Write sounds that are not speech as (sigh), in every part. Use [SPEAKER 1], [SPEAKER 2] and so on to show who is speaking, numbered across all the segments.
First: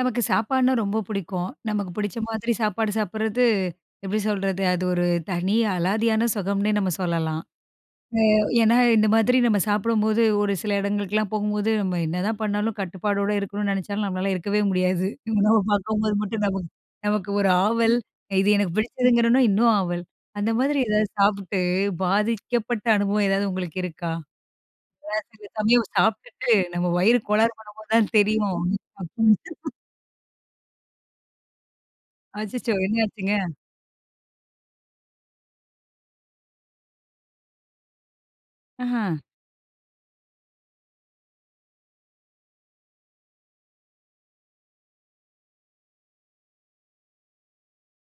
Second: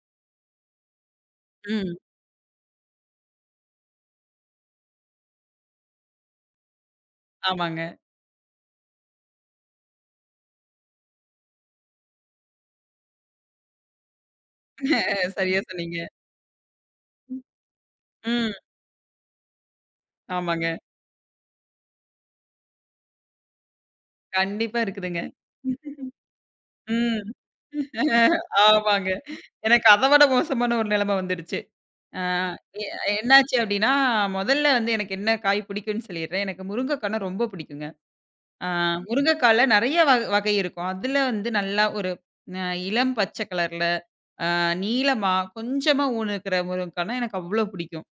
[SPEAKER 1] நமக்கு சாப்பாடுனா ரொம்ப பிடிக்கும். நமக்கு
[SPEAKER 2] ம்.
[SPEAKER 1] பிடிச்ச மாதிரி சாப்பாடு சாப்பிடுறது, எப்படி சொல்றது? அது ஒரு தனி அலாதியான சுகம்னே நம்ம சொல்லலாம்.
[SPEAKER 2] ஆமாங்க.
[SPEAKER 1] ஏன்னா, இந்த மாதிரி நம்ம சாப்பிடும்போது ஒரு சில இடங்களுக்கெல்லாம் போகும்போது, நம்ம என்னதான் பண்ணாலும் கட்டுப்பாடோட இருக்கணும்னு நெனைச்சாலும் நம்மளால இருக்கவே முடியாது. உணவ
[SPEAKER 2] சரியா சொன்னீங்க.
[SPEAKER 1] பார்க்கும்போது மட்டும் நமக்கு நமக்கு ஒரு ஆவல். இது
[SPEAKER 2] ம்.
[SPEAKER 1] எனக்கு பிடிச்சதுங்கிறன்னா இன்னும் ஆவல். அந்த
[SPEAKER 2] ஆமாங்க.
[SPEAKER 1] மாதிரி ஏதாவது சாப்பிட்டு பாதிக்கப்பட்ட அனுபவம் ஏதாவது உங்களுக்கு இருக்கா?
[SPEAKER 2] கண்டிப்பா இருக்குதுங்க.
[SPEAKER 1] சில சமயம் சாப்பிட்டுட்டு நம்ம வயிறு
[SPEAKER 2] ம்.
[SPEAKER 1] கோளாறு பண்ணும்போது தான் தெரியும்.
[SPEAKER 2] ஆமாங்க. எனக்கு அத விட மோசமான ஒரு நிலைமை வந்துடுச்சு. அ
[SPEAKER 1] அச்சச்சோ!
[SPEAKER 2] எ
[SPEAKER 1] என்ன ஆச்சுங்க?
[SPEAKER 2] என்னாச்சு அப்டின்னா, முதல்ல வந்து எனக்கு என்ன காய் பிடிக்கும்னு சொல்லிர்றேன். எனக்கு முருங்கைக்கானா ரொம்ப பிடிக்குங்க. அ
[SPEAKER 1] ஆஹ.
[SPEAKER 2] முருங்கைக்கால நெறைய வகை இருக்கும். அதுல வந்து நல்லா ஒரு அ இளம் பச்சை கலர்ல, அ நீளமா, கொஞ்சமா ஊன் இருக்கிற முருங்கைக்கானா எனக்கு அவ்ளோ பிடிக்கும்.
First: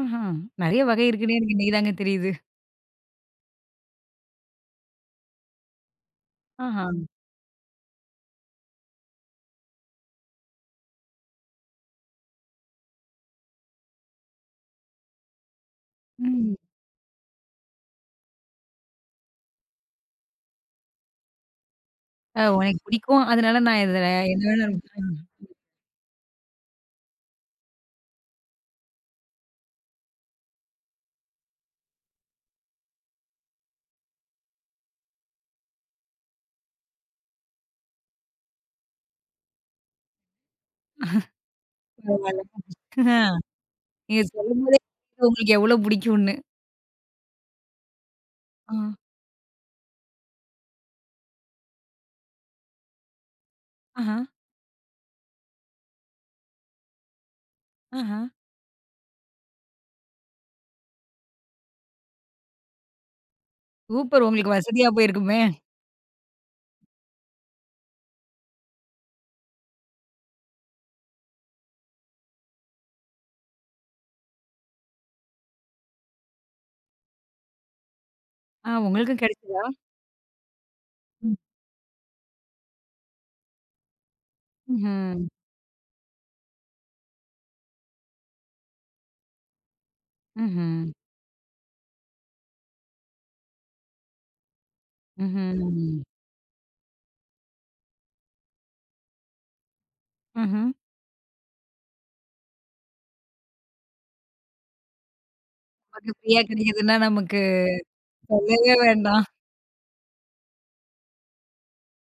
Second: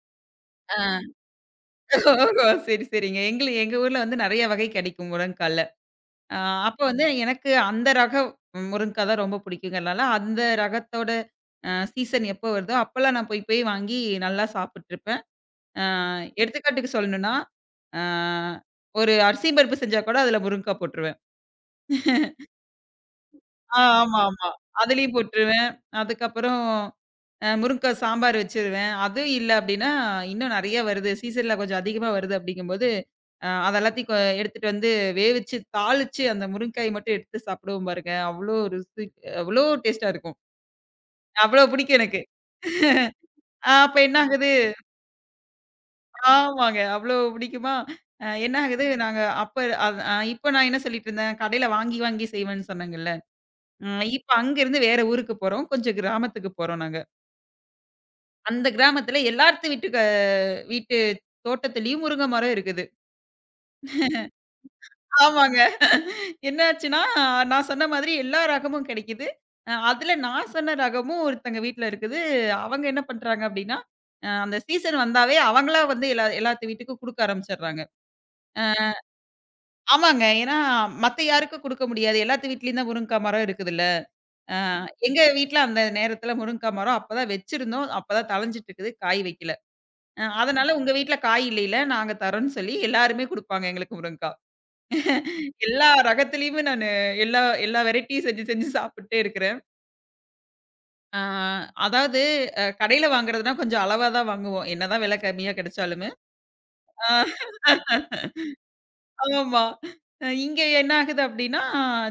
[SPEAKER 1] ஆஹா! நெறைய
[SPEAKER 2] அ.
[SPEAKER 1] வகை இருக்குன்னே எனக்கு இன்னைக்கு தாங்க தெரியுது.
[SPEAKER 2] ஓஹோ! சரி, சரிங்க. எங்க ஊர்ல வந்து நெறைய வகை கிடைக்கும் முருங்கால. அ அப்ப
[SPEAKER 1] ஆஹா!
[SPEAKER 2] வந்து எனக்கு அந்த ரக முருங்கா தான் ரொம்ப பிடிக்குங்கிறனால, அந்த ரகத்தோட சீசன் எப்போ வருதோ, அப்பலாம் நான் போய் போய் வாங்கி நல்லா சாப்பிட்டுருப்பேன். அ
[SPEAKER 1] ம்.
[SPEAKER 2] எடுத்துக்காட்டுக்கு சொல்லணும்னா, அ ஒரு அரிசி பருப்பு செஞ்சா கூட அதில முருங்கா போட்டுருவேன்.
[SPEAKER 1] அ உனக்கு பிடிக்கும். அதனால
[SPEAKER 2] ஆ,
[SPEAKER 1] நான் இதுல என்ன
[SPEAKER 2] ஆமாமா.
[SPEAKER 1] வேணாலும்
[SPEAKER 2] அதுலயும் போட்டுருவேன். அதுக்கப்புறம் முருங்கா சாம்பார் வச்சுருவேன். அதுவும் இல்ல அப்டின்னா, இன்னும் நெறைய வருது. சீசன்ல கொஞ்சம் அதிகமா வருது அப்டிங்கும்போது, அத எல்லாத்தையும் எடுத்துட்டு வந்து வேவிச்சு, தாளிச்சு அந்த முருங்காய மட்டும் எடுத்து சாப்பிடுவோம் பாருங்க. அவ்ளோ டேஸ்ட்டா இருக்கும். அவ்ளோ பிடிக்கும் எனக்கு.
[SPEAKER 1] பரவால்ல.
[SPEAKER 2] அப்ப என்ன
[SPEAKER 1] நீங்க
[SPEAKER 2] ஆகுது.
[SPEAKER 1] சொல்லும்போதே தெரியுது உங்களுக்கு எவ்வளோ பிடிக்கும்ன்னு.
[SPEAKER 2] ஆமாங்க. அவ்ளோ பிடிக்குமா, என்ன
[SPEAKER 1] ஆ.
[SPEAKER 2] ஆகுது நாங்க அப்ப அது அ இப்ப நான் என்ன சொல்லிட்டுருந்தேன், கடையில வாங்கி வாங்கி செய்வேன்னு சொன்னேங்கல்ல.
[SPEAKER 1] ஆஹா,
[SPEAKER 2] இப்ப அங்கருந்து வேற ஊருக்கு போறோம். கொஞ்சம் கிராமத்துக்கு போறோம் நாங்க.
[SPEAKER 1] ஆஹா.
[SPEAKER 2] அந்த கிராமத்துல எல்லார்த்து வீட்டு தோட்டத்திலயும் முருங்க மரம் இருக்குது.
[SPEAKER 1] சூப்பர் உங்களுக்கு வசதியா போயிருக்குமே!
[SPEAKER 2] ஆமாங்க. என்ன ஆச்சுன்னா, நான் சொன்ன மாதிரி எல்லா ரகமும் கிடைக்குது. அதுல நான் சொன்ன ரகமும் ஒருத்தங்க வீட்ல இருக்குது. அவங்க என்ன பண்றாங்க அப்டின்னா, அந்த சீசன் வந்தாவே அவங்களா வந்து எல்லாத்து வீட்டுக்கும் குடுக்க ஆரம்பிச்சர்றாங்க. அ
[SPEAKER 1] ஆ உங்களுக்கும் கிடைச்சதா?
[SPEAKER 2] ஆமாங்க. ஏன்னா, மத்த
[SPEAKER 1] ம்.
[SPEAKER 2] யாருக்கும் குடுக்க முடியாது. எல்லாத்து வீட்லயும் தான் முருங்கா மரம் இருக்குதுல்ல. அ ம். எங்க
[SPEAKER 1] ம்ஹ்ம்.
[SPEAKER 2] வீட்ல அந்த நேரத்துல முருங்கா மரம் அப்பதான் வச்சிருந்தோம். அப்பதான் தழைஞ்சிட்டு இருக்குது. காய் வைக்கல. அதனால
[SPEAKER 1] ம்ஹ்ம்.
[SPEAKER 2] உங்க வீட்ல காய் இல்லைல, நாங்க தரோன்னு சொல்லி எல்லாருமே குடுப்பாங்க எங்களுக்கு முருங்கக்கா. எல்லா
[SPEAKER 1] ம்ஹ்ம்.
[SPEAKER 2] ரகத்துலயுமே நானு எல்லா எல்லா வெரைட்டியும் செஞ்சு செஞ்சு சாப்பிட்டே இருக்கிறேன்.
[SPEAKER 1] ம்ஹ்ம்.
[SPEAKER 2] ஆ அதாவது கடையில வாங்குறதுனா கொஞ்சம் அளவா தான் வாங்குவோம். என்னதான் விலை கம்மியா கிடைச்சாலுமே.
[SPEAKER 1] நமக்கு ஃப்ரீயா கிடைக்குதுன்னா
[SPEAKER 2] ஆ
[SPEAKER 1] நமக்கு சொல்லவே வேண்டாம்.
[SPEAKER 2] ஆமா. இங்க என்ன ஆகுது அப்டின்னா,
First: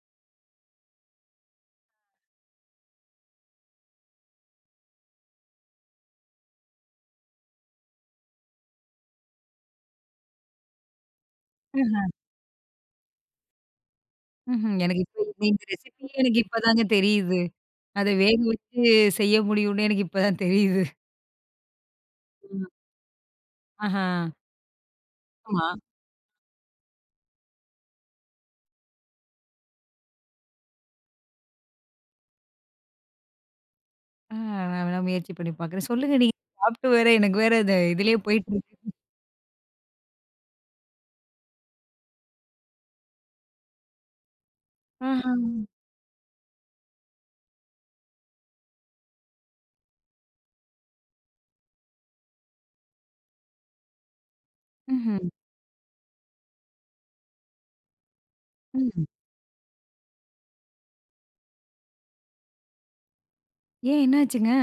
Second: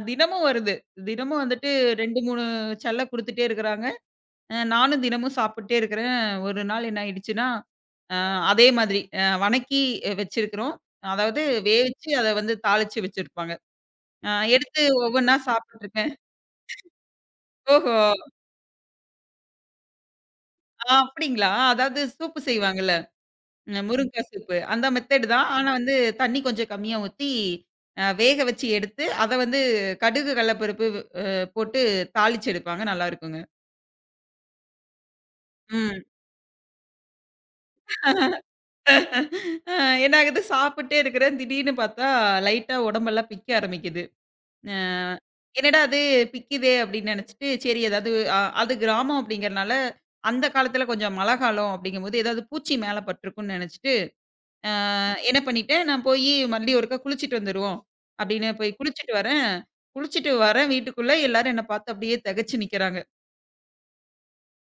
[SPEAKER 2] தினமும் வருது. தினமும் வந்துட்டு 2, 3 சல்ல குடுத்துட்டே இருக்கிறாங்க. நானும் தினமும் சாப்பிட்டே இருக்கிறேன். ஒரு நாள் என்ன ஆயிடுச்சுன்னா, அ அதே மாதிரி வணக்கி வச்சிருக்கிறோம். அதாவது வேவிச்சு அத வந்து தாளிச்சு வச்சிருப்பாங்க.
[SPEAKER 1] ம்ஹ்ம்.
[SPEAKER 2] எடுத்து
[SPEAKER 1] எனக்கு இப்ப
[SPEAKER 2] ஒவ்வொன்னா
[SPEAKER 1] இந்த இந்த ரெசிபியே
[SPEAKER 2] சாப்பிட்டுருக்கேன்.
[SPEAKER 1] எனக்கு இப்ப தாங்க தெரியுது.
[SPEAKER 2] ஓஹோ!
[SPEAKER 1] அத வேக வச்சு செய்ய முடியும்னு எனக்கு இப்ப தான் தெரியுது.
[SPEAKER 2] அப்படிங்களா? அதாவது சூப்பு
[SPEAKER 1] ம்.
[SPEAKER 2] செய்வாங்கல்ல,
[SPEAKER 1] ஆஹா.
[SPEAKER 2] முருங்கா சூப்பு. அந்த மெத்தேடு தான்.
[SPEAKER 1] ஆமா.
[SPEAKER 2] ஆனா வந்து தண்ணி கொஞ்சம் கம்மியா ஊத்தி, வேக வச்சு எடுத்து, அத வந்து கடுகு, கடலப்பருப்பு போட்டு தாளிச்சு எடுப்பாங்க. நல்லாருக்குங்க.
[SPEAKER 1] ஆ நான் வேணா முயற்சி பண்ணி பார்க்குறேன்.
[SPEAKER 2] ம்.
[SPEAKER 1] சொல்லுங்க நீங்க சாப்ட்டு வேற எனக்கு வேற இது இதுலயே போயிட்டு இருக்கு.
[SPEAKER 2] (laughs) அ என்ன ஆகுது சாப்பிட்டே இருக்கிறேன். திடீர்னு பார்த்தா லைட்டா உடம்பெல்லாம் பிக்க ஆரம்பிக்குது. அ
[SPEAKER 1] ஆஹா.
[SPEAKER 2] என்னடா அது பிக்கிதே அப்படின்னு நினைச்சுட்டு, சரி ஏதாவது, அது கிராமம் அப்படிங்கிறனால, அந்த காலத்துல கொஞ்சம் மழை காலம் அப்படிங்கும்போது ஏதாவது பூச்சி மேல பட்டுருக்கும்ன்னு நினைச்சுட்டு, அ
[SPEAKER 1] ம்ஹ்ம்.
[SPEAKER 2] என்ன பண்ணிட்டேன், நான் போயி மறுபடியும் ஒருக்கா குளிச்சுட்டு வந்துருவோம் அப்படின்னு போய்
[SPEAKER 1] ம்.
[SPEAKER 2] குளிச்சுட்டு வரேன். குளிச்சுட்டு வரேன் வீட்டுக்குள்ள எல்லாரும் என்ன பார்த்து அப்படியே திகைச்சு நிக்கிறாங்க.
[SPEAKER 1] ஏன் என்னாச்சுங்க?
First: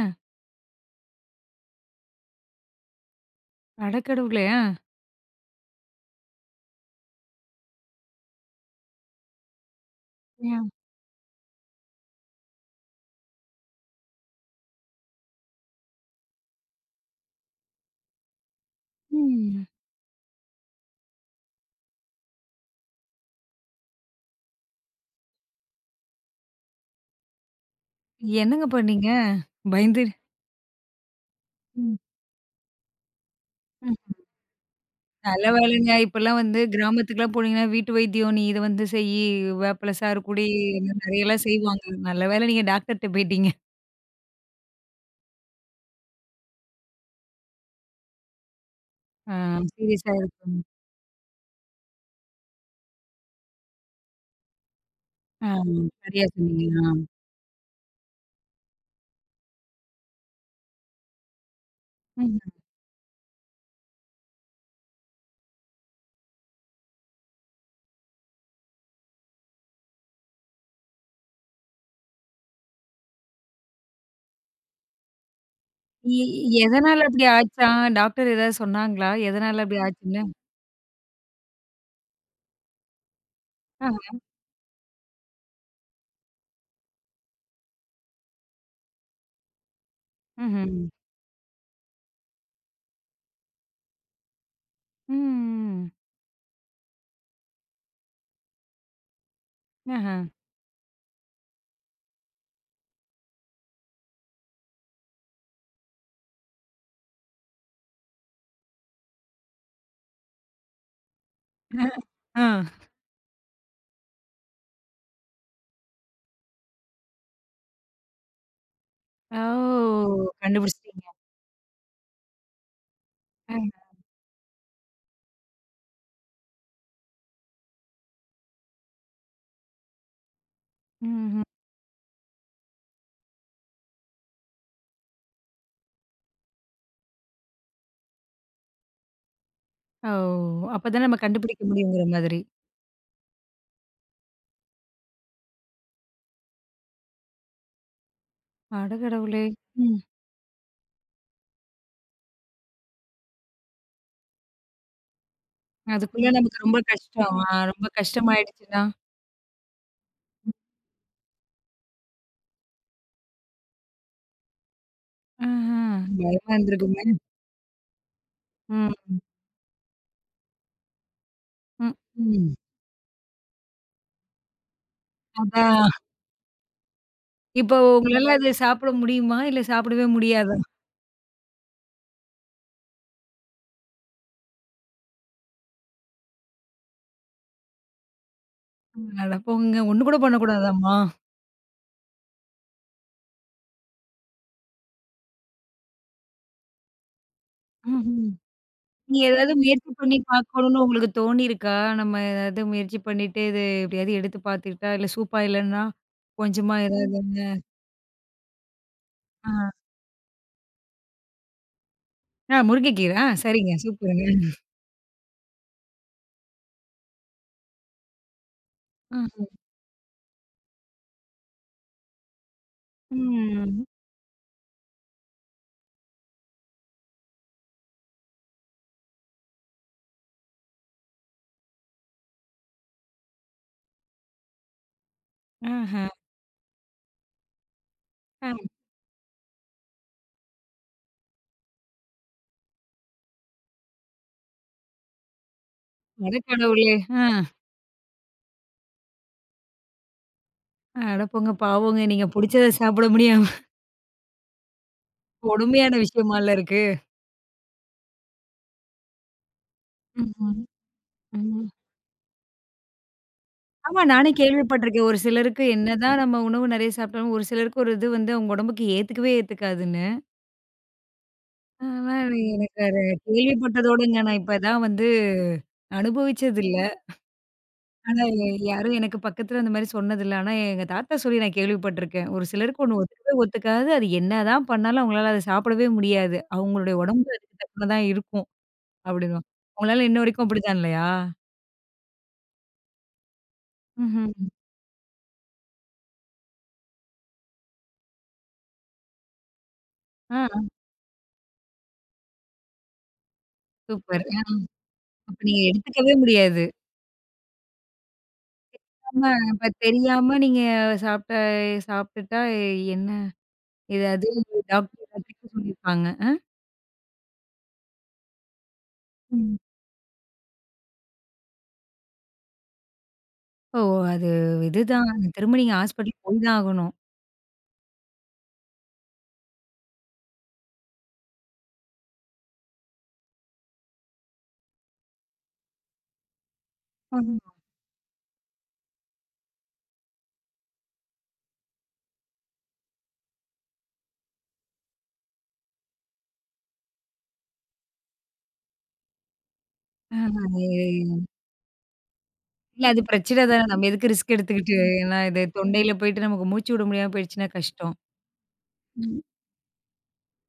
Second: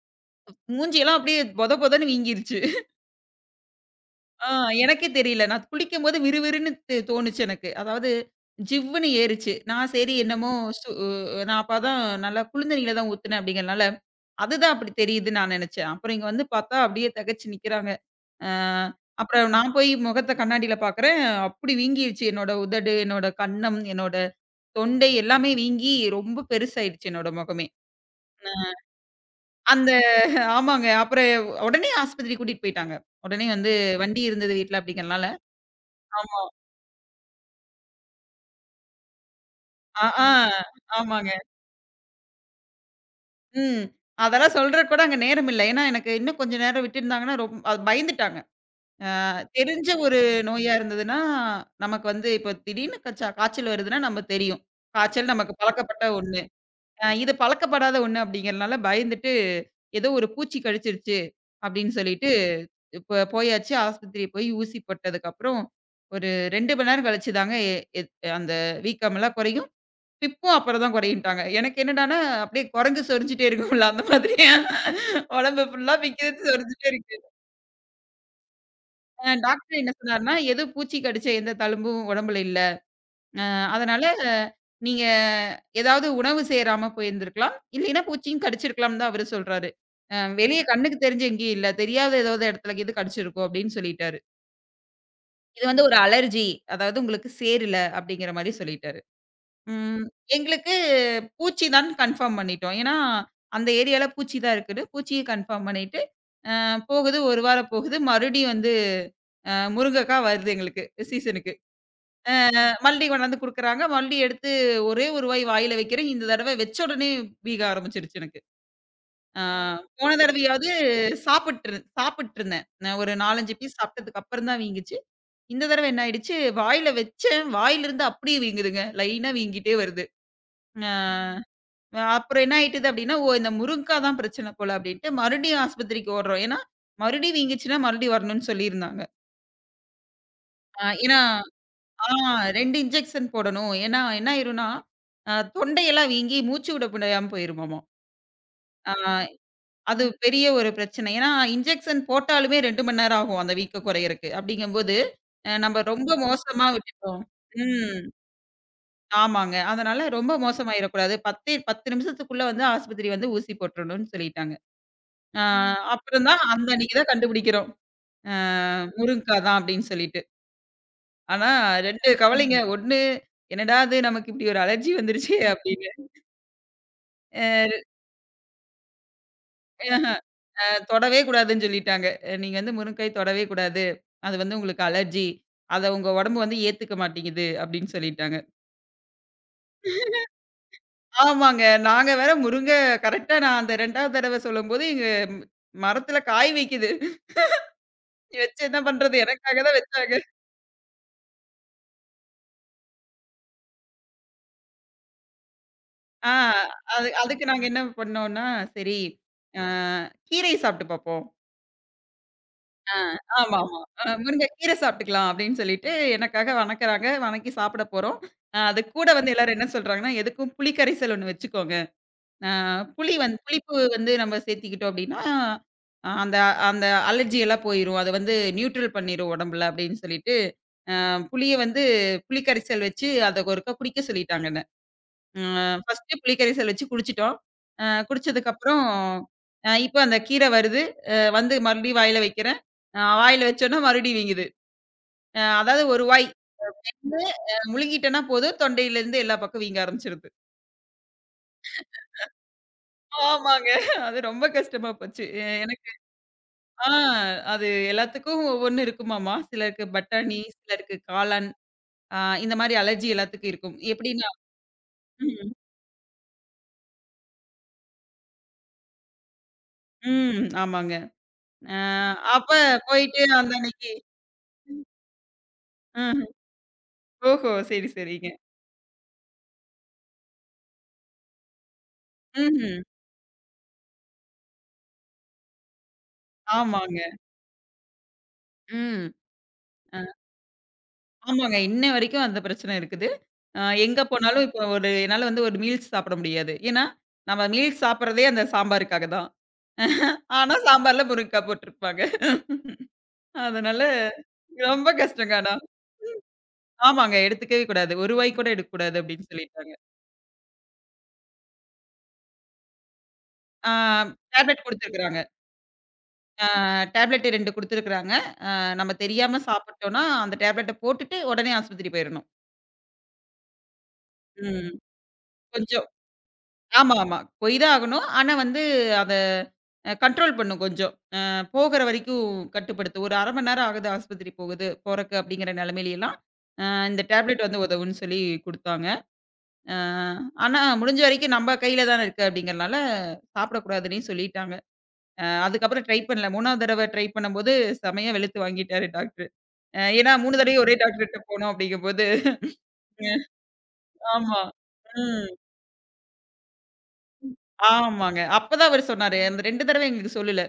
[SPEAKER 2] மூஞ்சியெல்லாம் அப்படியே பொத பொதன்னு வீங்கிருச்சு.
[SPEAKER 1] அடக்கடவுளே!
[SPEAKER 2] ஆ
[SPEAKER 1] ஆ.
[SPEAKER 2] எனக்கே தெரியல. நான் குளிக்கும்போது விறுவிறுன்னு தோணுச்சு எனக்கு. அதாவது ஜிவ்வுன்னு ஏறுச்சு. நான் சரி என்னமோ
[SPEAKER 1] யா.
[SPEAKER 2] சு நான் அப்பதான் நல்லா குளிர்ந்த நீல தான் ஊத்துனேன் அப்படிங்கிறனால அதுதான் அப்படி தெரியுதுன்னு நான் நினைச்சேன். அப்புறம் இங்க வந்து பார்த்தா அப்படியே திகைச்சு நிக்கிறாங்க. அ அப்புறம்
[SPEAKER 1] ம்.
[SPEAKER 2] நான் போய் முகத்த கண்ணாடியில பார்க்குறேன். அப்படி வீங்கிருச்சு என்னோட உதடு, என்னோட கன்னம், என்னோட தொண்டை எல்லாமே வீங்கி ரொம்ப பெருசாயிடுச்சு என்னோட முகமே.
[SPEAKER 1] என்னங்க பண்ணீங்க?
[SPEAKER 2] அந்த
[SPEAKER 1] பயந்து
[SPEAKER 2] ஆமாங்க. அப்புறம் உடனே
[SPEAKER 1] ம்.
[SPEAKER 2] ஆஸ்பத்திரிக்கு கூட்டிட்டு போயிட்டாங்க. உடனே வந்து
[SPEAKER 1] ம்.
[SPEAKER 2] வண்டி இருந்தது வீட்ல அப்படிங்கிறனால.
[SPEAKER 1] நல்ல வேலைங்க. இப்பலாம்
[SPEAKER 2] ஆமா.
[SPEAKER 1] வந்து கிராமத்துக்குலாம் போனீங்கன்னா, வீட்டு வைத்தியம் நீ இத வந்து செய்யி, வேப்பில
[SPEAKER 2] அ
[SPEAKER 1] சாறு
[SPEAKER 2] ஆ
[SPEAKER 1] குடி இன்னும்
[SPEAKER 2] ஆமாங்க.
[SPEAKER 1] நெறையலாம் செய்வாங்க. நல்ல வேளை நீங்க டாக்டர்ட்ட போயிட்டீங்க.
[SPEAKER 2] ம். அதெல்லாம் சொல்றதுக்கு கூட அங்க நேரம் இல்ல. ஏன்னா எனக்கு இன்னும் கொஞ்ச நேரம் விட்டுருந்தாங்கன்னா பயந்துட்டாங்க.
[SPEAKER 1] ஆ
[SPEAKER 2] தெரிஞ்ச
[SPEAKER 1] சீரியஸா
[SPEAKER 2] ஒரு
[SPEAKER 1] இருக்கும்.
[SPEAKER 2] நோயா இருந்ததுன்னா, நமக்கு வந்து இப்ப திடீர்னு கச்சா காய்ச்சல் வருதுன்னா நம்ம தெரியும். காய்ச்சல்
[SPEAKER 1] ஆ
[SPEAKER 2] நமக்கு பழக்கப்பட்ட
[SPEAKER 1] சரியா
[SPEAKER 2] ஒண்ணு.
[SPEAKER 1] சொன்னீங்க. ஆ.
[SPEAKER 2] இது பழக்கப்படாத ஒண்ணு அப்படிங்கிறனால பயந்துட்டு, ஏதோ ஒரு பூச்சி கடிச்சிருச்சு அப்படின்னு சொல்லிட்டு,
[SPEAKER 1] ம்ஹ்ம்.
[SPEAKER 2] இப்ப போயாச்சு ஆஸ்பத்திரி போய் ஊசி போட்டதுக்கப்புறம், ஒரு 2 மணி நேரம் கழிச்சு தாங்க எ எத் அந்த வீக்கம்லாம் குறையும். பிப்பும் அப்புறம் தான் குறையும்ட்டாங்க. எனக்கு என்னடான்னா, அப்படியே குரங்கு சொரிஞ்சுட்டே இருக்கும்ல அந்த மாதிரி. உடம்பு ஃபுல்லா
[SPEAKER 1] எ
[SPEAKER 2] பிக்கிறது சொரிஞ்சுட்டே
[SPEAKER 1] எதனால
[SPEAKER 2] இருக்கு.
[SPEAKER 1] அப்படி ஆச்சா? டாக்டர் ஏதாவது சொன்னாங்களா? எதனால
[SPEAKER 2] டாக்டர்
[SPEAKER 1] அப்படி
[SPEAKER 2] என்ன
[SPEAKER 1] ஆச்சுன்னு?
[SPEAKER 2] சொன்னாருன்னா, "எது பூச்சி கடிச்ச எந்த தழும்பும் உடம்புல இல்ல. அ அதனால நீங்க ஏதாவது உணவு சேராம போயிருந்திருக்கலாம். இல்லைன்னா பூச்சியும் கடிச்சிருக்கலாம்" தான் அவரு சொல்றாரு. வெளிய
[SPEAKER 1] ம்ஹ்ம்.
[SPEAKER 2] கண்ணுக்கு தெரிஞ்சு எங்கேயும் இல்ல. தெரியாத ஏதாவது இடத்துல கீது கடிச்சிருக்கும் அப்படின்னு சொல்லிட்டாரு. இது வந்து
[SPEAKER 1] ம்.
[SPEAKER 2] ஒரு அலர்ஜி. அதாவது உங்களுக்கு சேரல அப்படிங்கிற மாரி சொல்லிட்டாரு. ம்.
[SPEAKER 1] ஆஹா.
[SPEAKER 2] எங்களுக்கு பூச்சி தான் கன்ஃபார்ம் பண்ணிட்டோம். ஏன்னா, அந்த ஏரியால பூச்சி தான் இருக்குன்னு பூச்சிய கன்ஃபார்ம் பண்ணிட்டு, அ போகுது 1 வாரம் போகுது. மறுபடியும் வந்து முருங்கக்கா வருது எங்களுக்கு சீசனுக்கு.
[SPEAKER 1] (laughs)
[SPEAKER 2] அ
[SPEAKER 1] ஆ.
[SPEAKER 2] மறுபடியும் கொண்டாந்து குடுக்குறாங்க. மறுபடியும் எடுத்து ஒரே ஒரு வாய் வாயில வைக்கிறேன். இந்த தடவ வச்ச உடனே வீக ஆரம்பிச்சுருச்சு எனக்கு. ஆ, ஆ.
[SPEAKER 1] ஓ!
[SPEAKER 2] போன தடவையாவது
[SPEAKER 1] கண்டுபிடிச்சிட்டீங்க.
[SPEAKER 2] சாப்பிட்டுருந்தேன். நான் ஒரு 4,
[SPEAKER 1] அ.
[SPEAKER 2] 5 பீஸ் சாப்பிட்டதுக்கு அப்புறம் தான் வீங்குச்சு. இந்த தடவ என்ன ஆயிடுச்சு, வாயில வச்சேன். வாயிலிருந்து அப்படியே வீங்குதுங்க. லைனா வீங்கிட்டே வருது. ஆ.
[SPEAKER 1] ம்ஹ்ம்.
[SPEAKER 2] ம். அப்புறம் என்ன ஆயிட்டுது அப்படின்னா, ஓ! இந்த முருங்கா தான் பிரச்சனை போல அப்படின்ட்டு மறுபடியும் ஆஸ்பத்திரிக்கு ஓடுறோம். ஏன்னா, மறுபடியும் வீங்குச்சுன்னா மறுபடியும் வரணும்னு சொல்லியிருந்தாங்க.
[SPEAKER 1] ஓ!
[SPEAKER 2] ஆ
[SPEAKER 1] அப்பதான் நம்ம
[SPEAKER 2] ஏன்னா
[SPEAKER 1] கண்டுபிடிக்க முடியுங்கிற
[SPEAKER 2] ஆ
[SPEAKER 1] மாதிரி.
[SPEAKER 2] 2 இன்ஜெக்ஷன் போடணும். ஏன்னா என்ன ஆயிரும்னா, தொண்டையெல்லாம் வீங்கி மூச்சு விட முடியாம போயிருமாமாம்.
[SPEAKER 1] அட
[SPEAKER 2] ஆ
[SPEAKER 1] கடவுளே! ம்.
[SPEAKER 2] அது பெரிய ஒரு பிரச்சனை. ஏன்னா இன்ஜெக்ஷன் போட்டாலுமே 2 மணி நேரம் ஆகும் அந்த வீக்கம் குறையறக்கு. அப்படிங்கும்போது நம்ம ரொம்ப
[SPEAKER 1] அதுக்குள்ள நமக்கு
[SPEAKER 2] மோசமா
[SPEAKER 1] ரொம்ப
[SPEAKER 2] விட்டுட்டோம்.
[SPEAKER 1] கஷ்டம். ஆ ரொம்ப
[SPEAKER 2] ம்.
[SPEAKER 1] கஷ்டமாயிடுச்சுன்னா?
[SPEAKER 2] ஆமாங்க. அதனால ரொம்ப மோசமாயிரக்கூடாது. 10 10 நிமிஷத்துக்குள்ள வந்து ஆஸ்பத்திரி வந்து ஊசி போட்டுறணும்னு சொல்லிட்டாங்க. ஆ
[SPEAKER 1] ஆஹா.
[SPEAKER 2] ம். அப்புறம் தான்
[SPEAKER 1] பயமா
[SPEAKER 2] அந்த அன்னைக்கு
[SPEAKER 1] இருந்திருக்குமே!
[SPEAKER 2] தான் கண்டுபிடிக்கிறோம். ஆ
[SPEAKER 1] ம்.
[SPEAKER 2] முருங்கா தான் அப்படின்னு சொல்லிட்டு. ஆனா
[SPEAKER 1] ம்.
[SPEAKER 2] 2
[SPEAKER 1] ம்.
[SPEAKER 2] கவலைங்க. ஒண்ணு என்னடா இது நமக்கு இப்படி ஒரு அலர்ஜி வந்துருச்சே அப்படின்னு.
[SPEAKER 1] அதான்.
[SPEAKER 2] அ
[SPEAKER 1] இப்போ உங்களால அது சாப்பிட முடியுமா? இல்ல சாப்பிடவே
[SPEAKER 2] ஆஹ
[SPEAKER 1] முடியாதா?
[SPEAKER 2] அ தொடவே கூடாதுன்னு சொல்லிட்டாங்க. நீங்க வந்து முருங்கைக்காய் தொடவே கூடாது. அது வந்து உங்களுக்கு அலர்ஜி. அத உங்க உடம்பு வந்து ஏத்துக்க மாட்டேங்குது அப்படின்னு சொல்லிட்டாங்க.
[SPEAKER 1] அட போங்க. ஒண்ணு கூட பண்ணக்கூடாதாம்மா?
[SPEAKER 2] ஆமாங்க. நாங்க வேற கரெக்ட்டா நான் அந்த 2வது தடவ சொல்லும்போது எங்க ம்- மரத்துல காய் வைக்குது.
[SPEAKER 1] ம்ஹ்ம்.
[SPEAKER 2] வச்சு என்ன பண்றது?
[SPEAKER 1] நீங்க ஏதாவது
[SPEAKER 2] எனக்காக தான்
[SPEAKER 1] முயற்சி
[SPEAKER 2] வச்சாங்க.
[SPEAKER 1] பண்ணி பார்க்கணும்னு உங்களுக்கு தோணியிருக்கா? நம்ம ஏதாவது முயற்சி பண்ணிட்டு, இது எப்படியாவது எடுத்து பார்த்துக்கிட்டா, இல்ல சூப்பா இல்லன்னா,
[SPEAKER 2] ஆ
[SPEAKER 1] கொஞ்சமா
[SPEAKER 2] அது
[SPEAKER 1] ஏதாவது இந்த
[SPEAKER 2] அதுக்கு நாங்க என்ன பண்ணோம்னா, சரி, அ
[SPEAKER 1] ஆ.
[SPEAKER 2] கீரை சாப்பிட்டு பார்ப்போம்.
[SPEAKER 1] ஆ
[SPEAKER 2] ஆ,
[SPEAKER 1] முருங்கைக்கீர. ஆ சரிங்க.
[SPEAKER 2] ஆமாமா.
[SPEAKER 1] சூப்பருங்க.
[SPEAKER 2] "முருங்கக்கீரை சாப்பிட்டுக்கலாம்" அப்படின்னு சொல்லிட்டு எனக்காக வணக்குறாங்க. வணக்கி சாப்பிட போறோம். அது கூட வந்து
[SPEAKER 1] ஆ.
[SPEAKER 2] எல்லாரும் என்ன சொல்றாங்கன்னா, "எதுக்கும் புளி கரைசல் ஒண்ணு வச்சுக்கோங்க. அ புளி வந்து புளிப்பு
[SPEAKER 1] ம்.
[SPEAKER 2] வந்து நம்ம சேர்த்திக்கிட்டோம் அப்படின்னா, அந்த அந்த அலர்ஜி எல்லாம் போயிரும். அது வந்து நியூட்ரல் பண்ணிரும் உடம்புல" அப்படின்னு சொல்லிட்டு, புளிய வந்து புளி கரைசல் வச்சு அத ஒருக்கா குடிக்க சொல்லிட்டாங்க என்ன. ம்.
[SPEAKER 1] ஆஹா.
[SPEAKER 2] ஃபர்ஸ்ட்டு புளிக்கரைசல் வச்சு குடிச்சிட்டோம்.
[SPEAKER 1] ஆ.
[SPEAKER 2] குடிச்சதுக்கப்புறம், இப்ப அந்த கீரை வருது. வந்து மறுபடியும் வாயில வைக்கிறேன். வாயில வச்சோனே மறுபடியும் வீங்குது. அதாவது ஒரு வாய்
[SPEAKER 1] அட கடவுளே!
[SPEAKER 2] வந்து
[SPEAKER 1] ஆ.
[SPEAKER 2] முழுங்கிட்டேன்னா போதும், தொண்டையிலேருந்து எல்லா பக்கம் வீங்க ஆரம்பிச்சுருது.
[SPEAKER 1] ஆ, அட போங்க பாவங்க. நீங்க புடிச்சத சாப்பிட முடியாம
[SPEAKER 2] ஆமாங்க. அது ரொம்ப கஷ்டமா போச்சு. எனக்கு,
[SPEAKER 1] கொடுமையான விஷயமால்ல இருக்கு.
[SPEAKER 2] ஆ அது எல்லாத்துக்கும் ஒவ்வொன்னு இருக்குமாமா. சிலருக்கு பட்டாணி,
[SPEAKER 1] ம்ஹ்ம்.
[SPEAKER 2] சிலருக்கு காளான்,
[SPEAKER 1] ம்.
[SPEAKER 2] அ இந்த மாரி அலர்ஜி எல்லாத்துக்கும் இருக்கும்.
[SPEAKER 1] ஆமா நானே
[SPEAKER 2] எப்படின்னா,
[SPEAKER 1] கேள்விப்பட்டிருக்கேன். ஒரு
[SPEAKER 2] ம்.
[SPEAKER 1] சிலருக்கு என்னதான் நம்ம உணவு நெறைய சாப்பிட்டாலும், ஒரு சிலருக்கு ஒரு இது வந்து அவங்க உடம்புக்கு ஏத்துக்கவே ஏத்துக்காதுன்னு.
[SPEAKER 2] ம். ஆமாங்க. அ
[SPEAKER 1] ஆனா,
[SPEAKER 2] அப்ப
[SPEAKER 1] எனக்கு அது
[SPEAKER 2] போயிட்டு அந்த அன்னைக்கு.
[SPEAKER 1] கேள்விப்பட்டதோடங்க. நான் இப்ப தான் வந்து
[SPEAKER 2] ம்.
[SPEAKER 1] அனுபவிச்சது இல்ல.
[SPEAKER 2] ஓஹோ! சரி,
[SPEAKER 1] ஆனா,
[SPEAKER 2] சரிங்க.
[SPEAKER 1] யாரும் எனக்கு பக்கத்துல அந்த மாரி சொன்னதில்ல. ஆனா, எங்க தாத்தா சொல்லி நான் கேள்விப்பட்டுருக்கேன். ஒரு
[SPEAKER 2] ம்ஹ்ம்.
[SPEAKER 1] சிலருக்கு ஒண்ணு ஒத்துக்கவே ஒத்துக்காது. அது என்னதான் பண்ணாலும் அவங்களால அத சாப்பிடவே முடியாது. அவங்களுடைய
[SPEAKER 2] ஆமாங்க.
[SPEAKER 1] உடம்பு அதுக்கு தக்கன தான் இருக்கும்
[SPEAKER 2] ம்.
[SPEAKER 1] அப்படின்னுவாங்க.
[SPEAKER 2] அ
[SPEAKER 1] உங்களால இன்ன வரைக்கும் அப்படிதான் இல்லையா?
[SPEAKER 2] ஆமாங்க. இன்ன வரைக்கும் அந்த பிரச்சனை இருக்குது. எங்க
[SPEAKER 1] ம்ஹ்ம்.
[SPEAKER 2] போனாலும் இப்போ ஒரு என்னால வந்து ஒரு மீல்ஸ் சாப்பிட முடியாது. ஏன்னா, நம்ம மீல்ஸ் சாப்பிடுறதே அந்த சாம்பாருக்காக தான். (laughs) ஆனா
[SPEAKER 1] ஆ
[SPEAKER 2] சாம்பார்ல முருங்கக்கா போட்டிருப்பாங்க. அதனால
[SPEAKER 1] சூப்பர். ஆ
[SPEAKER 2] ரொம்ப கஷ்டங்க
[SPEAKER 1] அப்ப
[SPEAKER 2] ஆனா.
[SPEAKER 1] நீங்க எடுத்துக்கவே முடியாது.
[SPEAKER 2] ஆமாங்க. எடுத்துக்கவே கூடாது. ஒரு வாய் கூட எடுக்கக்கூடாது அப்டின்னு
[SPEAKER 1] ஆமா, அப்ப
[SPEAKER 2] சொல்லிட்டாங்க.
[SPEAKER 1] தெரியாம நீங்க சாப்ட்ட சாப்ட்டுட்டா என்ன
[SPEAKER 2] ஆ
[SPEAKER 1] ஏதாவது
[SPEAKER 2] டேப்லெட்
[SPEAKER 1] டாக்டர்
[SPEAKER 2] குடுத்துருக்காங்க.
[SPEAKER 1] ஏதாவது திட்டு சொல்லியிருப்பாங்க.
[SPEAKER 2] ஆ டேப்லெட் 2 குடுத்துருக்காங்க. நம்ம
[SPEAKER 1] அ.
[SPEAKER 2] தெரியாம சாப்பிட்டோம்னா, அந்த டேப்லெட்ட போட்டுட்டு உடனே ஆஸ்பத்திரி போயிரணும்.
[SPEAKER 1] ஓ! அது
[SPEAKER 2] ம்.
[SPEAKER 1] இதுதான். திரும்ப நீங்க
[SPEAKER 2] கொஞ்சம்,
[SPEAKER 1] ஹாஸ்பிட்டல் போய் தான் ஆகணும்.
[SPEAKER 2] ஆமா, ஆமா. போய் தான் ஆகணும். ஆனா வந்து அத கண்ட்ரோல் பண்ணும் கொஞ்சம். போகுற வரைக்கும் கட்டுப்படுத்தும். ஒரு 1/2 மணி நேரம் ஆகுது ஆஸ்பத்திரி போகுது போறக்கு அப்படிங்கிற நிலைமையிலலாம், அ இந்த
[SPEAKER 1] ஆமா.
[SPEAKER 2] டேப்லெட் வந்து உதவும்ன்னு சொல்லி குடுத்தாங்க. அ ஆனா முடிஞ்ச வரைக்கும் நம்ம கையில தானே இருக்கு அப்படிங்கிறனால சாப்பிடக்கூடாதுன்னே சொல்லிட்டாங்க. அதுக்கப்புறம் ட்ரை பண்ணல. 3வது தடவ ட்ரை பண்ணும்போது செமையா வெளுத்து வாங்கிட்டாரு டாக்டரு. ஏன்னா 3
[SPEAKER 1] ஆஹா.
[SPEAKER 2] தடவையும் ஒரே டாக்டர்ட்ட போனோம் அப்படிங்கும்போது.
[SPEAKER 1] இல்ல அது பிரச்சனை தானே. நம்ம எதுக்கு ரிஸ்க்
[SPEAKER 2] ஆமா.
[SPEAKER 1] எடுத்துக்கிட்டு? ஏன்னா
[SPEAKER 2] ம்.
[SPEAKER 1] இது தொண்டையில போயிட்டு நமக்கு மூச்சு விட முடியாம போயிடுச்சுன்னா கஷ்டம்.
[SPEAKER 2] ஆமாங்க. அப்பதான் அவரு
[SPEAKER 1] ம்.
[SPEAKER 2] சொன்னாரு. அந்த 2 தடவ எங்களுக்கு சொல்லல.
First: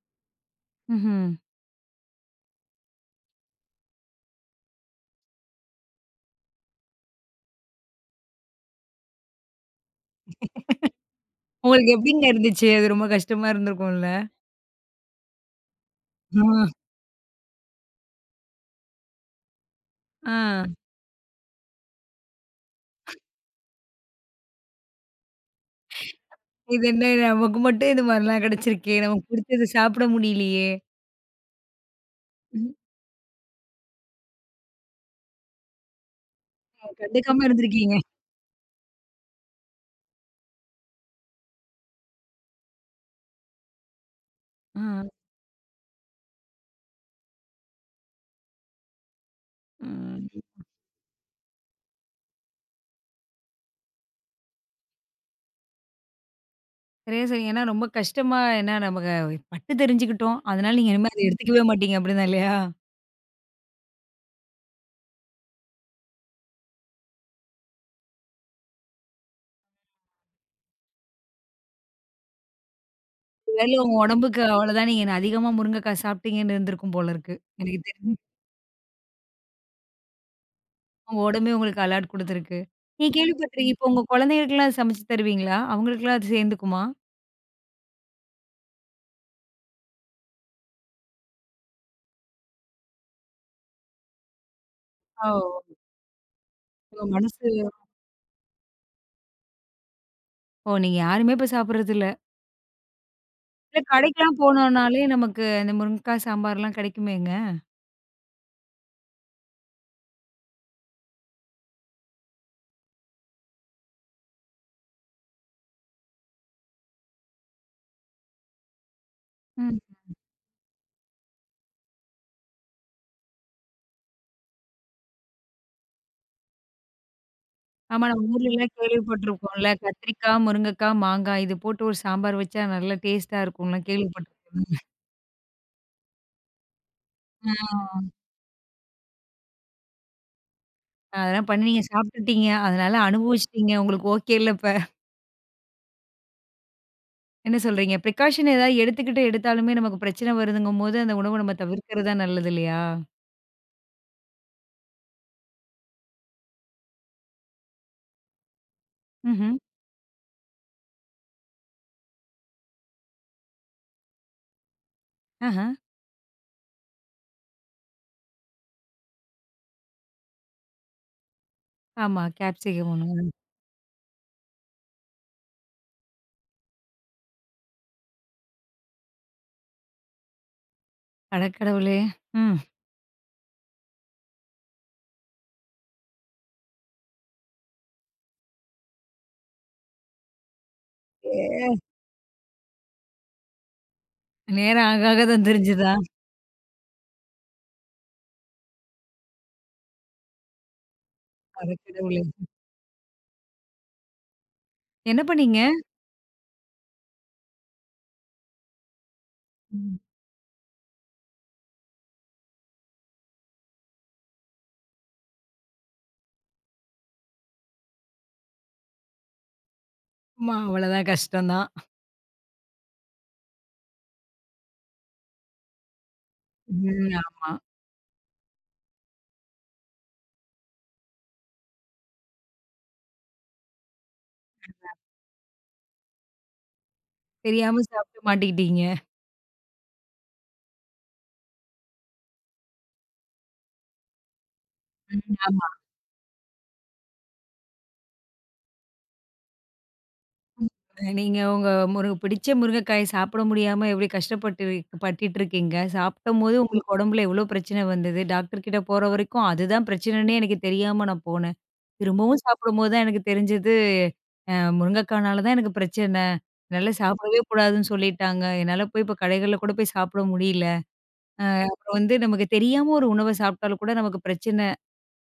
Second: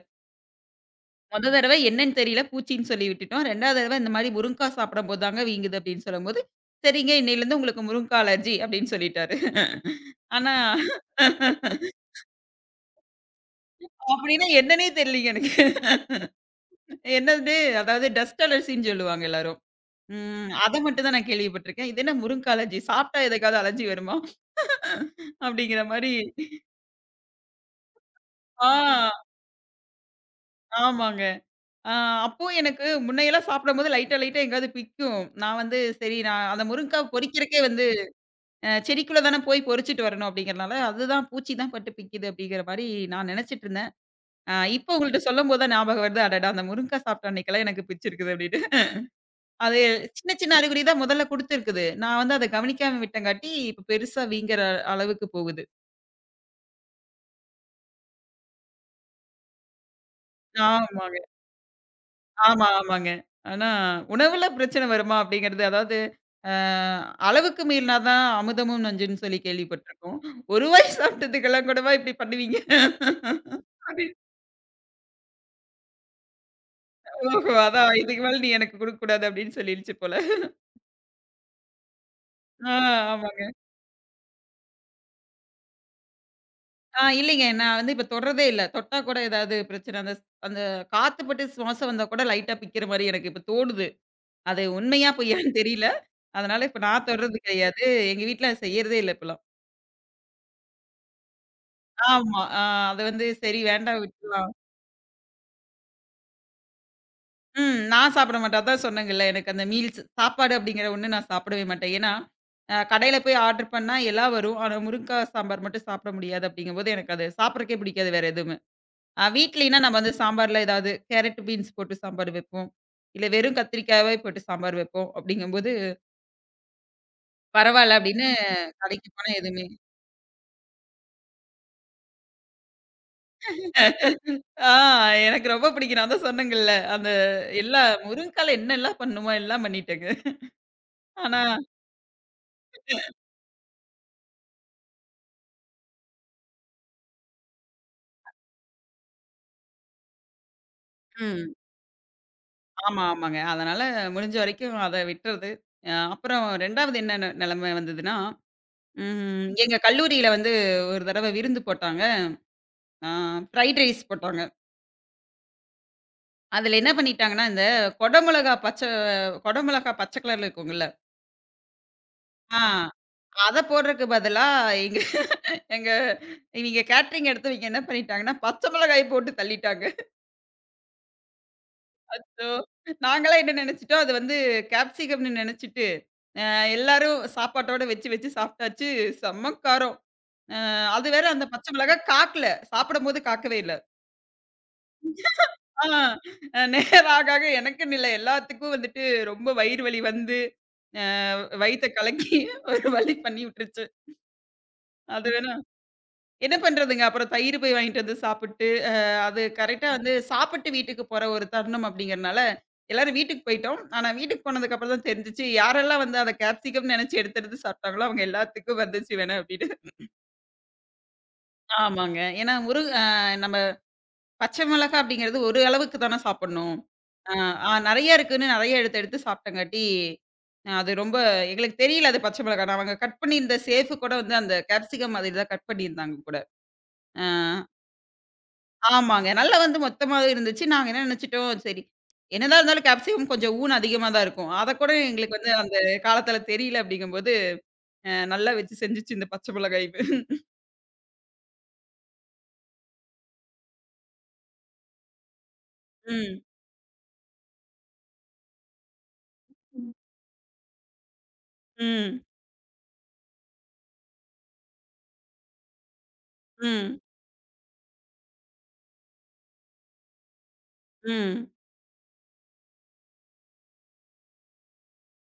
[SPEAKER 1] ம்ஹ்ம்.
[SPEAKER 2] மொத தடவ என்னன்னு தெரியல, பூச்சின்னு சொல்லி விட்டுட்டோம். 2வது தடவ இந்த மாரி முருங்கா சாப்பிடும்போது தாங்க வீங்குது அப்படின்னு சொல்லும்போது, "சரிங்க இன்னையிலருந்து உங்களுக்கு முருங்கா அலர்ஜி" அப்படின்னு சொல்லிட்டாரு. ஆனா
[SPEAKER 1] உங்களுக்கு எப்படிங்க இருந்துச்சு? அது ரொம்ப கஷ்டமா இருந்திருக்கும்ல?
[SPEAKER 2] அப்படின்னா என்னன்னே தெரியலங்க எனக்கு.
[SPEAKER 1] ம்.
[SPEAKER 2] என்னது, அதாவது டஸ்ட் அலர்ஜின்னு சொல்லுவாங்க எல்லாரும்.
[SPEAKER 1] ஆ.
[SPEAKER 2] அத மட்டும் தான் நான் கேள்விப்பட்டுருக்கேன். இது என்ன முருங்கா அலர்ஜி? சாப்பிட்டா எதுக்காவது அலர்ஜி வருமா? அப்படிங்கிற மாரி.
[SPEAKER 1] இது என்ன நமக்கு மட்டும் இது மாரிலாம்
[SPEAKER 2] ஆ
[SPEAKER 1] கிடைச்சிருக்கே! நமக்கு பிடிச்சது சாப்பிட முடியலையே!
[SPEAKER 2] ஆமாங்க. ஆ அப்போ
[SPEAKER 1] ம்.
[SPEAKER 2] எனக்கு முன்னையெல்லாம் சாப்பிடும்போது லைட்டா லைட்டா எங்கேயாவது பிக்கும். நான் வந்து சரி நான் அந்த முருங்கா
[SPEAKER 1] கண்டுக்காம
[SPEAKER 2] பொறிக்கிறக்கே வந்து,
[SPEAKER 1] இருந்திருக்கீங்க.
[SPEAKER 2] செடிக்குள்ள தானே போய் பொறிச்சுட்டு வரணும் அப்படிங்கிறனால, அதுதான் பூச்சி தான் பட்டு பிக்குது அப்படிங்கிற மாரி நான் நெனச்சுட்டு இருந்தேன்.
[SPEAKER 1] ஆ.
[SPEAKER 2] இப்ப உங்கள்ட்ட சொல்லும்போது தான் ஞாபகம் வருது. அடடா! அந்த முருங்கா சாப்பிட்ட அன்னைக்கெல்லாம் எனக்கு பிச்சிருக்குது அப்படின்னு. அது
[SPEAKER 1] ம்.
[SPEAKER 2] சின்ன சின்ன அறிகுறி தான் முதல்ல குடுத்துருக்குது. நான் வந்து அத கவனிக்காம விட்டங்காட்டி, இப்ப பெருசா வீங்கிற அளவுக்கு போகுது.
[SPEAKER 1] சரியா சொன்னீங்க. ஏன்னா ரொம்ப கஷ்டமா ஏன்னா நமக்கு பட்டு தெரிஞ்சுக்கிட்டோம். அதனால நீங்க இனிமே
[SPEAKER 2] ஆமாங்க.
[SPEAKER 1] அத எடுத்துக்கவே மாட்டீங்க. அப்படிதான் இல்லையா?
[SPEAKER 2] ஆமா, ஆமாங்க. ஆனா உணவுல பிரச்சனை வருமா அப்படிங்கிறது, அதாவது அ அளவுக்கு மீறினா தான் அமுதமும் நஞ்சுன்னு சொல்லி கேள்விப்பட்டுருக்கோம். ஒரு வாய் சாப்பிட்டதுக்கெல்லாம் கூடவா இப்படி பண்ணுவீங்க?
[SPEAKER 1] ஒருவேள உங்க உடம்புக்கு அவ்வளோதான் நீங்க அதிகமா முருங்கைக்காய் சாப்பிட்டீங்கன்னு இருந்திருக்கும் போல இருக்கு.
[SPEAKER 2] ஓஹோ!
[SPEAKER 1] எனக்கு
[SPEAKER 2] அதான்
[SPEAKER 1] தெரிஞ்சு.
[SPEAKER 2] இதுக்கு மேல நீ எனக்கு குடுக்கக்கூடாது அப்படின்னு சொல்லிருச்சு போல.
[SPEAKER 1] உங்க உடம்பே உங்களுக்கு அலர்ட் குடுத்துருக்கு.
[SPEAKER 2] ஆ
[SPEAKER 1] நீங்க
[SPEAKER 2] ஆமாங்க.
[SPEAKER 1] கேள்விப்பட்டுருக்கீங்க இப்போ உங்க குழந்தைகளுக்கெல்லாம் சமைச்சு தருவீங்களா? அவங்களுக்கெல்லாம் அது சேர்ந்துக்குமா?
[SPEAKER 2] இல்லைங்க. நான் வந்து இப்ப தொடுறதே இல்ல. தொட்டா கூட ஏதாவது பிரச்சனை. அந்த காத்து பட்டு சுவாசம் வந்தா கூட லைட்டா பிக்கிற மாரி எனக்கு இப்ப தோணுது. அது உண்மையா பொய்யான்னு
[SPEAKER 1] ஓ!
[SPEAKER 2] தெரியல. அதனால இப்ப
[SPEAKER 1] உங்க
[SPEAKER 2] நான் தொடுறது
[SPEAKER 1] மனசு
[SPEAKER 2] கிடையாது. எங்க வீட்ல செய்யறதே இல்ல இப்பலாம்.
[SPEAKER 1] ஓ! நீங்க யாருமே போய் சாப்பிடுறது இல்ல.
[SPEAKER 2] ஆமா. அது வந்து சரி
[SPEAKER 1] இல்ல
[SPEAKER 2] வேண்டாம்
[SPEAKER 1] கடைக்கெல்லாம்
[SPEAKER 2] விட்டுரலாம்.
[SPEAKER 1] போனோம்னாலே நமக்கு இந்த முருங்கைக்காய் சாம்பார்லாம் கிடைக்குமேங்க.
[SPEAKER 2] ம். நான் சாப்பிட மாட்டேன். அதான் சொன்னேங்கல்ல, எனக்கு அந்த மீல்ஸ் சாப்பாடு அப்படிங்கிற ஒண்ணு நான் சாப்பிடவே மாட்டேன். ஏன்னா, கடையில போய் ஆர்டர் பண்ணா எல்லாம் வரும். ஆனா, முருங்கா சாம்பார் மட்டும் சாப்பிட முடியாது அப்படிங்கும்போது, எனக்கு அது சாப்பிடறக்கே பிடிக்காது வேற எதுவுமே.
[SPEAKER 1] ம்.
[SPEAKER 2] வீட்லனா நம்ம வந்து சாம்பார்ல ஏதாவது கேரட், பீன்ஸ் போட்டு சாம்பார் வைப்போம். இல்ல வெறும் கத்திரிக்காவே போட்டு சாம்பார் வைப்போம். அப்படிங்கும்போது, பரவால்ல
[SPEAKER 1] ஆமா நம்ம
[SPEAKER 2] அப்படின்னு,
[SPEAKER 1] ஊர்லலாம்
[SPEAKER 2] கடைக்கு போனா எதுவுமே,
[SPEAKER 1] கேள்விப்பட்டுருப்போம்ல. கத்திரிக்காய், முருங்கைக்காய், மாங்காய் இது போட்டு ஒரு சாம்பார் வச்சா நல்லா டேஸ்ட்டா இருக்கும்லாம்
[SPEAKER 2] ஆ
[SPEAKER 1] கேள்விப்பட்டுருக்கோம்.
[SPEAKER 2] எனக்கு ரொம்ப பிடிக்கும். நான் தான் சொன்னேங்கல்ல, அந்த எல்லா
[SPEAKER 1] ஆ.
[SPEAKER 2] முருங்கால என்னெல்லாம் பண்ணுமோ எல்லாம் பண்ணிட்டேங்க. ஆனா,
[SPEAKER 1] அதெல்லாம் பண்ணி நீங்க சாப்பிட்டுட்டீங்க. அதனால அனுபவிச்சுட்டீங்க. உங்களுக்கு ஓகே இல்ல இப்ப. என்ன சொல்றீங்க? ப்ரிகாஷன் ஏதாவது எடுத்துக்கிட்டு எடுத்தாலுமே நமக்கு பிரச்சனை வருதுங்கும்போது, அந்த உணவ
[SPEAKER 2] ம்.
[SPEAKER 1] நம்ம தவிர்க்கிறது தான் நல்லது இல்லையா?
[SPEAKER 2] ஆமா, ஆமாங்க. அதனால முடிஞ்ச வரைக்கும் அத விட்டுறது. அப்புறம் 2வது என்ன நெலைம வந்ததுன்னா,
[SPEAKER 1] ம்ஹ்ம்.
[SPEAKER 2] எங்க கல்லூரியில வந்து ஒரு தடவ விருந்து போட்டாங்க. அ ஃப்ரைட் ரைஸ் போட்டாங்க.
[SPEAKER 1] ஆஹா.
[SPEAKER 2] அதுல என்ன பண்ணிட்டாங்கன்னா, இந்த கொட மொளகா பச்ச கொட மொளகா பச்ச கலர்ல இருக்குங்கல்ல.
[SPEAKER 1] ஆமா.
[SPEAKER 2] ஆ
[SPEAKER 1] கேப்சிகம் ஒண்ணு.
[SPEAKER 2] அத போடுறக்கு பதிலா, எங்க எங்க இவிங்க கேட்டரிங் எடுத்தவிங்க என்ன பண்ணிட்டாங்கன்னா, பச்ச மிளகாய போட்டு தள்ளிட்டாங்க.
[SPEAKER 1] அடக்கடவுளே!
[SPEAKER 2] ஸோ
[SPEAKER 1] ம்.
[SPEAKER 2] நாங்கலாம் என்ன நெனச்சுட்டோம், அது வந்து கேப்சிகம்னு நெனச்சுட்டு, அ எல்லாரும் சாப்பாட்டோட வச்சு வச்சு சாப்ட்டாச்சு. செம்ம காரம். அ அது வேற அந்த பச்சை
[SPEAKER 1] ஏ
[SPEAKER 2] மிளகா காக்கல. சாப்பிடும்போது காக்கவே இல்ல.
[SPEAKER 1] நேரம் ஆக ஆக தான்
[SPEAKER 2] ஆ
[SPEAKER 1] தெரிஞ்சுதா?
[SPEAKER 2] நேரம் ஆக ஆக எனக்குன்னு இல்ல. எல்லாத்துக்கும் வந்துட்டு ரொம்ப வயிறு வலி வந்து, அ வயித்த
[SPEAKER 1] அடக்கடவுளே!
[SPEAKER 2] கலக்கி (laughs) ஒரு வழி பண்ணி விட்டுருச்சு.
[SPEAKER 1] என்ன
[SPEAKER 2] அது வேணா
[SPEAKER 1] பண்ணீங்க?
[SPEAKER 2] என்ன பண்றதுங்க? அப்புறம் தயிர் போய் வாங்கிட்டு வந்து சாப்பிட்டு, அது கரெக்ட்டா
[SPEAKER 1] ம்.
[SPEAKER 2] வந்து சாப்பிட்டு வீட்டுக்கு போற ஒரு தருணம் அப்படிங்கிறனால, எல்லாரும் வீட்டுக்கு போயிட்டோம். ஆனா வீட்டுக்கு போனதுக்கு அப்புறம் தான் தெரிஞ்சுச்சு, யாரெல்லாம் வந்து அத கேப்சிகம்னு நெனைச்சு எடுத்து எடுத்து சாப்பிட்டாங்களோ, அவங்க எல்லாத்துக்கும் வந்துச்சு வேணா அப்படின்னு.
[SPEAKER 1] ஆமா. அவ்வளதான் கஷ்டம் தான்.
[SPEAKER 2] ஆமாங்க. ஏன்னா, முருங் அ நம்ம பச்சை மிளகா அப்படிங்கிறது ஒரு அளவுக்கு தானே சாப்பிடணும்.
[SPEAKER 1] ம்.
[SPEAKER 2] அ
[SPEAKER 1] ஆமா.
[SPEAKER 2] ஆ நெறைய இருக்குன்னு நெறைய எடுத்து எடுத்து சாப்பிட்டங்காட்டி, அது ரொம்ப, எங்களுக்கு தெரியல அது பச்சை மிளகான்னு. அவங்க கட் பண்ணியிருந்த சேஃப் கூட வந்து அந்த கேப்சிகம் மாதிரி தான் கட் பண்ணியிருந்தாங்க கூட. அ
[SPEAKER 1] தெரியாம சாப்பிட்டு மாட்டிக்கிட்டீங்க.
[SPEAKER 2] ஆமாங்க. நல்லா வந்து மொத்தமாவே இருந்துச்சு. நாங்க என்ன நெனச்சுட்டோம், சரி என்னதான் இருந்தாலும் கேப்சிகம் கொஞ்சம் ஊன் அதிகமா தான் இருக்கும். அதக்கூட
[SPEAKER 1] ம்.
[SPEAKER 2] எங்களுக்கு வந்து அந்த காலத்துல தெரியல அப்படிங்கும்போது, நல்லா வச்சு செஞ்சுச்சு இந்த பச்சை மிளகாய்.
[SPEAKER 1] நீங்க உங்க முரு பிடிச்ச முருங்கைக்காய சாப்பிட முடியாம எவ்வளோ கஷ்டப்பட்டு பட்டுட்டு இருக்கீங்க.
[SPEAKER 2] ம்.
[SPEAKER 1] சாப்பிட்டம்போது உங்களுக்கு உடம்புல எவ்வளோ பிரச்சனை வந்தது? டாக்டர் கிட்ட போற வரைக்கும் அதுதான்
[SPEAKER 2] ம்.
[SPEAKER 1] பிரச்சனைன்னே எனக்கு தெரியாம நான் போனேன்.
[SPEAKER 2] ம்.
[SPEAKER 1] திரும்பவும் சாப்பிடும்போது தான் எனக்கு தெரிஞ்சது, முருங்கைக்கானால தான் எனக்கு பிரச்சனை. என்னால
[SPEAKER 2] ம்.
[SPEAKER 1] சாப்பிடவே கூடாதுன்னு சொல்லிட்டாங்க. என்னால போய் இப்ப கடைகள்ல கூட போய் சாப்பிட முடியல.
[SPEAKER 2] ம்.
[SPEAKER 1] அப்புறம் வந்து நமக்கு தெரியாம ஒரு உணவ சாப்பிட்டாலும் கூட நமக்கு பிரச்சனை.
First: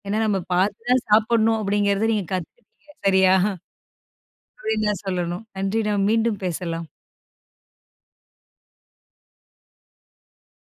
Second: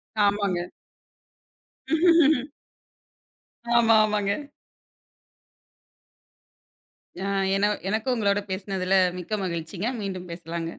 [SPEAKER 1] ஏன்னா நம்ம
[SPEAKER 2] ஆமாங்க.
[SPEAKER 1] பார்த்து தான் சாப்பிடணும் அப்படிங்கிறத நீங்க
[SPEAKER 2] (laughs)
[SPEAKER 1] கத்துக்கிட்டீங்க. சரியா?
[SPEAKER 2] ஆமா, ஆமாங்க.
[SPEAKER 1] அப்படின்னு தான் சொல்லணும். நன்றி. நம்ம மீண்டும் பேசலாம்.
[SPEAKER 2] ஆ என எனக்கும் உங்களோட பேசினதுல மிக்க மகிழ்ச்சிங்க. மீண்டும் பேசலாங்க.